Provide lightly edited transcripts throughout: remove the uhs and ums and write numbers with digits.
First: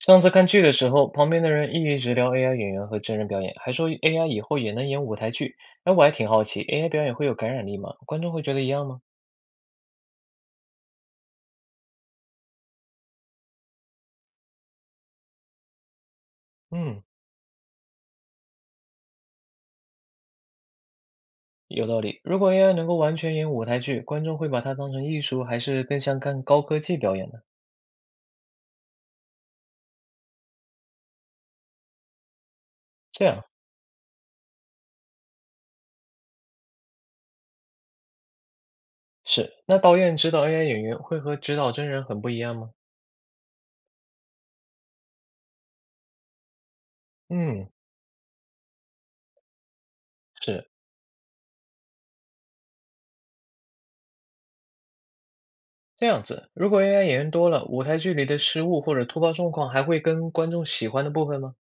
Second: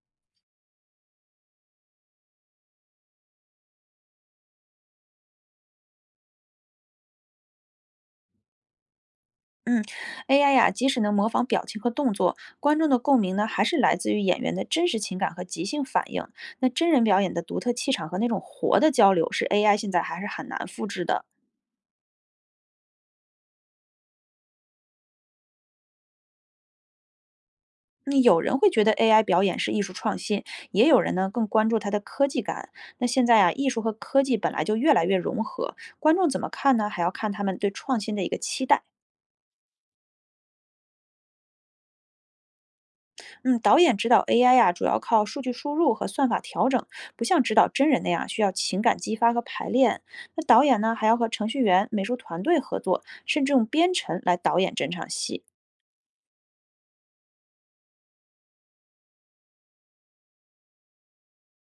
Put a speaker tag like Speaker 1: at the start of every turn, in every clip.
Speaker 1: 上次看剧的时候，旁边的人一直聊 AI 演员和真人表演，还说 AI 以后也能演舞台剧。哎，我还挺好奇，AI 表演会有感染力吗？观众会觉得一样吗？
Speaker 2: 嗯，AI 呀，即使能模仿表情和动作，观众的共鸣呢，还是来自于演员的真实情感和即兴反应。那真
Speaker 1: 嗯，
Speaker 2: 人表演的独特气场和那种活的交流，是 AI 现在还是很难复制的。
Speaker 1: 有道理。如果 AI 能够完全演舞台剧，观众会把它当成艺术，还是更像看高科技表演呢？
Speaker 2: 那有人会觉得 AI 表演是艺术创新，也有人呢更关注它的科技感。那
Speaker 1: 这
Speaker 2: 现在
Speaker 1: 样
Speaker 2: 啊，艺术和科技本来就越来越融合，观众怎么看呢？还要看他们对创新的一个期待。
Speaker 1: 是。那导演指导 AI 演员会和指导真人很不一样吗？
Speaker 2: 嗯，导演指导 AI 呀、主要靠数据输入和算法调整，不像指导
Speaker 1: 嗯，
Speaker 2: 真人那样需要情感激发和排练。那导
Speaker 1: 是
Speaker 2: 演呢，还要和程序员、美术团队合作，甚至用编程来导演整场戏。
Speaker 1: 这样子。如果 AI 演员多了，舞台剧里的失误或者突发状况还会跟观众喜欢的部分吗？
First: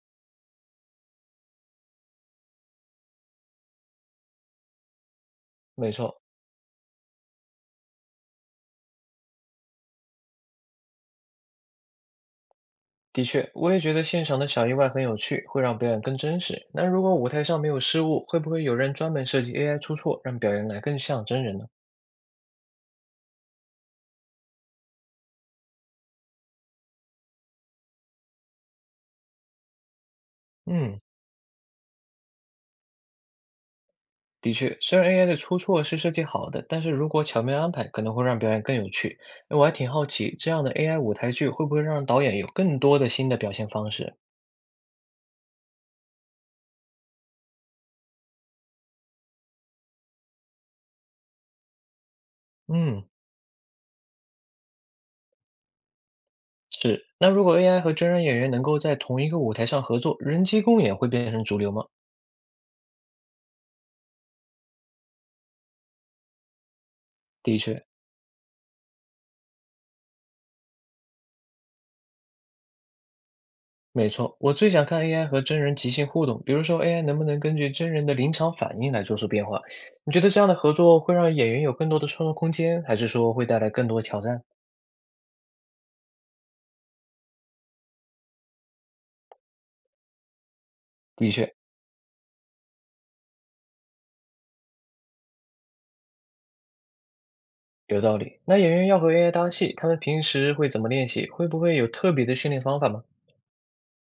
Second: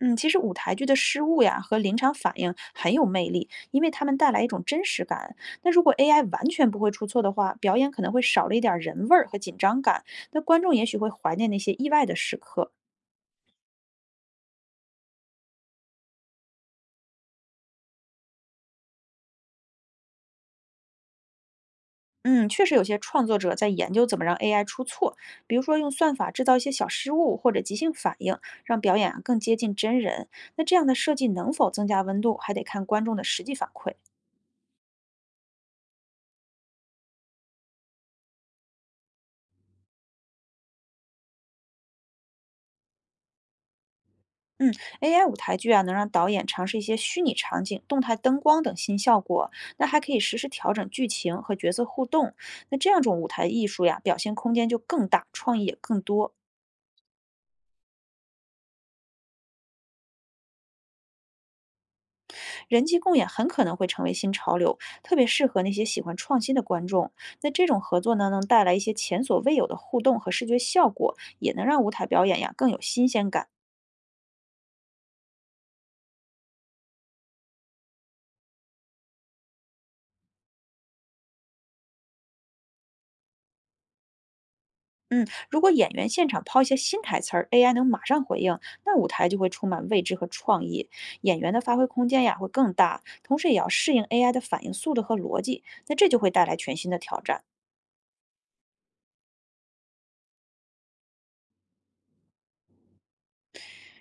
Speaker 2: 嗯，其实舞台剧的失误呀和临场反应很有魅力，因为他们带来一种真实感。那如
Speaker 1: 没
Speaker 2: 果
Speaker 1: 错，
Speaker 2: AI 完全不会出错的话，表演可能会少了一点儿人味儿和紧张感，那观众也许会怀念那些意外的时刻。
Speaker 1: 的确，我也觉得现场的小意外很有趣，会让表演更真实。那如果舞台上没有失误，会不会有人专门设计 AI 出错，让表演来更像真人呢？
Speaker 2: 嗯，确实有些创作者在研究怎么让 AI 出错，比如说用算法制造一些小失误或者即兴反应，让表演啊更接近真人。那这样的
Speaker 1: 嗯，
Speaker 2: 设计能否增加温度，还得看观众的实际反馈。
Speaker 1: 的确，虽然 AI 的出错是设计好的，但是如果巧妙安排，可能会让表演更有趣。那我还挺好奇，这样的 AI 舞台剧会不会让导演有更多的新的表现方式？
Speaker 2: 嗯，AI 舞台剧啊，能让导演尝试一些虚拟场景、动态灯光等新效果，那还可以实时调整剧情和角色互动。那这样
Speaker 1: 嗯，
Speaker 2: 种舞台艺术呀，表现空间就更大，创意也更多。
Speaker 1: 是。那如果 AI 和真人演员能够在同一个舞台上合作，人机共演会变成主流吗？
Speaker 2: 人机共演很可能会成为新潮流，特别适合那些喜欢创新的观众。那
Speaker 1: 的
Speaker 2: 这种
Speaker 1: 确，
Speaker 2: 合作呢，能带来一些前所未有的互动和视觉效果，也能让舞台表演呀更有新鲜感。
Speaker 1: 没错，我最想看 AI 和真人即兴互动，比如说 AI 能不能根据真人的临场反应来做出变化？你觉得这样的合作会让演员有更多的创作空间，还是说会带来更多挑战？
Speaker 2: 嗯，如果演员现场抛一些新台词儿，AI 能马上回应，那舞台就会充满未知和创意，
Speaker 1: 的
Speaker 2: 演员
Speaker 1: 确，
Speaker 2: 的发挥空间呀会更大，同时也要适应 AI 的反应速度和逻辑，那这就会带来全新的挑战。
Speaker 1: 有道理。那演员要和 AI 搭戏，他们平时会怎么练习？会不会有特别的训练方法吗？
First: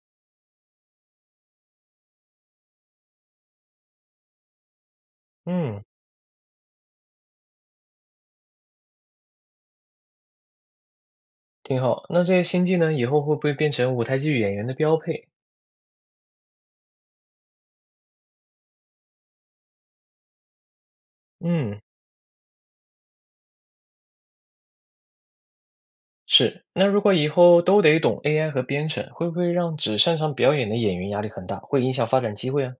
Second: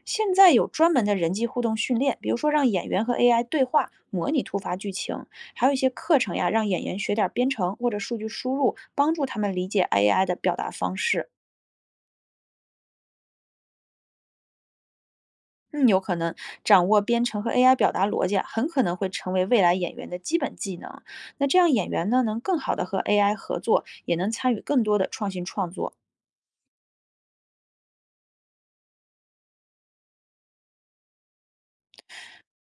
Speaker 2: 现在有专门的人机互动训练，比如说让演员和 AI 对话，模拟突发剧情，还有一
Speaker 1: 嗯，
Speaker 2: 些课程呀，让演员学点儿编程或者数据输入，帮助他们理解 AI 的表达方式。
Speaker 1: 挺好。那这些新技能以后会不会变成舞台剧演员的标配？
Speaker 2: 嗯，有可能掌握编程和 AI 表达逻辑啊很可能会成为未来演员的基本技能。那这样
Speaker 1: 嗯，
Speaker 2: 演员呢，能更好的和 AI 合作，也能参与更多的创新创作。
Speaker 1: 是。那如果以后都得懂 AI 和编程，会不会让只擅长表演的演员压力很大，会影响发展机会啊？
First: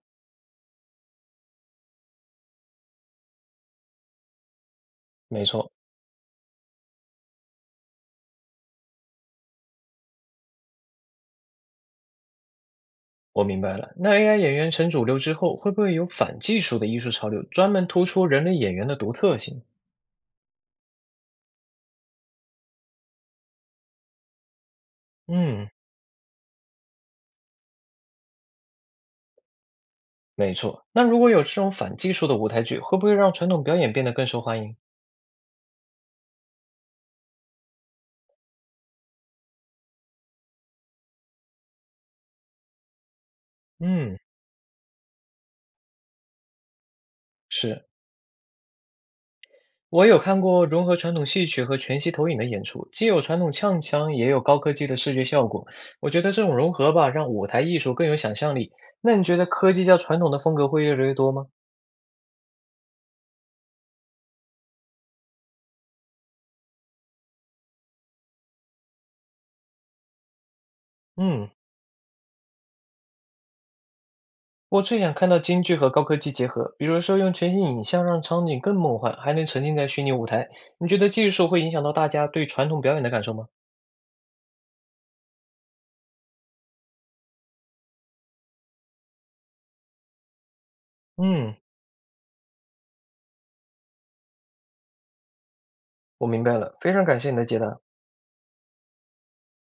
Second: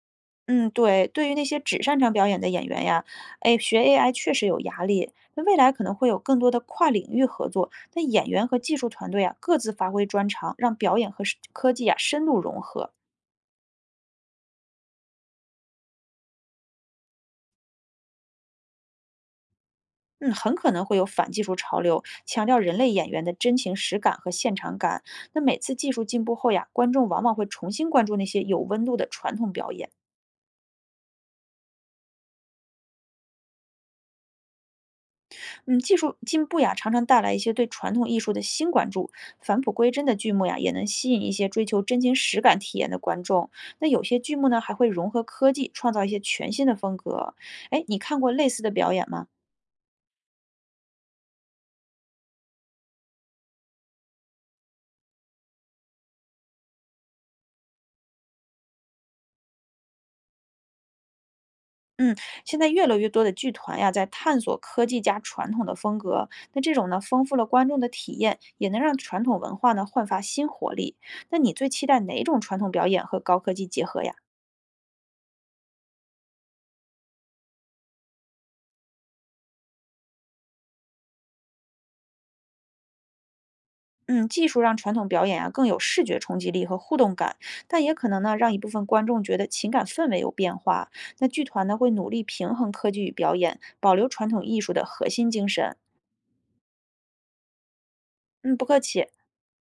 Speaker 2: 嗯，对，对于那些只擅长表演的演员呀，哎，学 AI 确实有压力。那
Speaker 1: 没
Speaker 2: 未
Speaker 1: 错。
Speaker 2: 来可能会有更多的跨领域合作，那演员和技术团队啊各自发挥专长，让表演和是科技啊深度融合。
Speaker 1: 我明白了。那 AI 演员成主流之后，会不会有反技术的艺术潮流，专门突出人类演员的独特性？
Speaker 2: 嗯，很可能会有反技术潮流，强调人类演员的真情实感和现场感。那每
Speaker 1: 嗯，
Speaker 2: 次技术进步后呀，观众往往会重新关注那些有温度的传统表演。
Speaker 1: 没错。那如果有这种反技术的舞台剧，会不会让传统表演变得更受欢迎？
Speaker 2: 嗯，技术进步呀，常常带来一些对传统艺术的新关注。返璞归真的剧目呀，也能吸引一些追求真情实感体验的观众。那有
Speaker 1: 嗯，
Speaker 2: 些剧目呢，还会融合科技，创造一些全新的风格。哎，
Speaker 1: 是，
Speaker 2: 你看过类似的表演吗？
Speaker 1: 我有看过融合传统戏曲和全息投影的演出，既有传统唱腔，也有高科技的视觉效果。我觉得这种融合吧，让舞台艺术更有想象力。那你觉得科技加传统的风格会越来越多吗？
Speaker 2: 嗯，现在越来越多的剧团呀，在探索科技加传统的风格。那这种呢，丰富了观众的体验，也能让传统文化呢焕发新活力。那
Speaker 1: 嗯，
Speaker 2: 你最期待哪种传统表演和高科技结合呀？
Speaker 1: 我最想看到京剧和高科技结合，比如说用全息影像让场景更梦幻，还能沉浸在虚拟舞台。你觉得技术会影响到大家对传统表演的感受吗？
Speaker 2: 嗯，技术让传统表演啊更有视觉冲击力和互动感，但也可能呢让一部分观众觉得情感氛围有变化。那剧
Speaker 1: 嗯，
Speaker 2: 团呢会努力平衡科技与表演，保留传统艺术的核心精神。
Speaker 1: 我明白了，非常感谢你的解答。
Speaker 2: 嗯，不客气。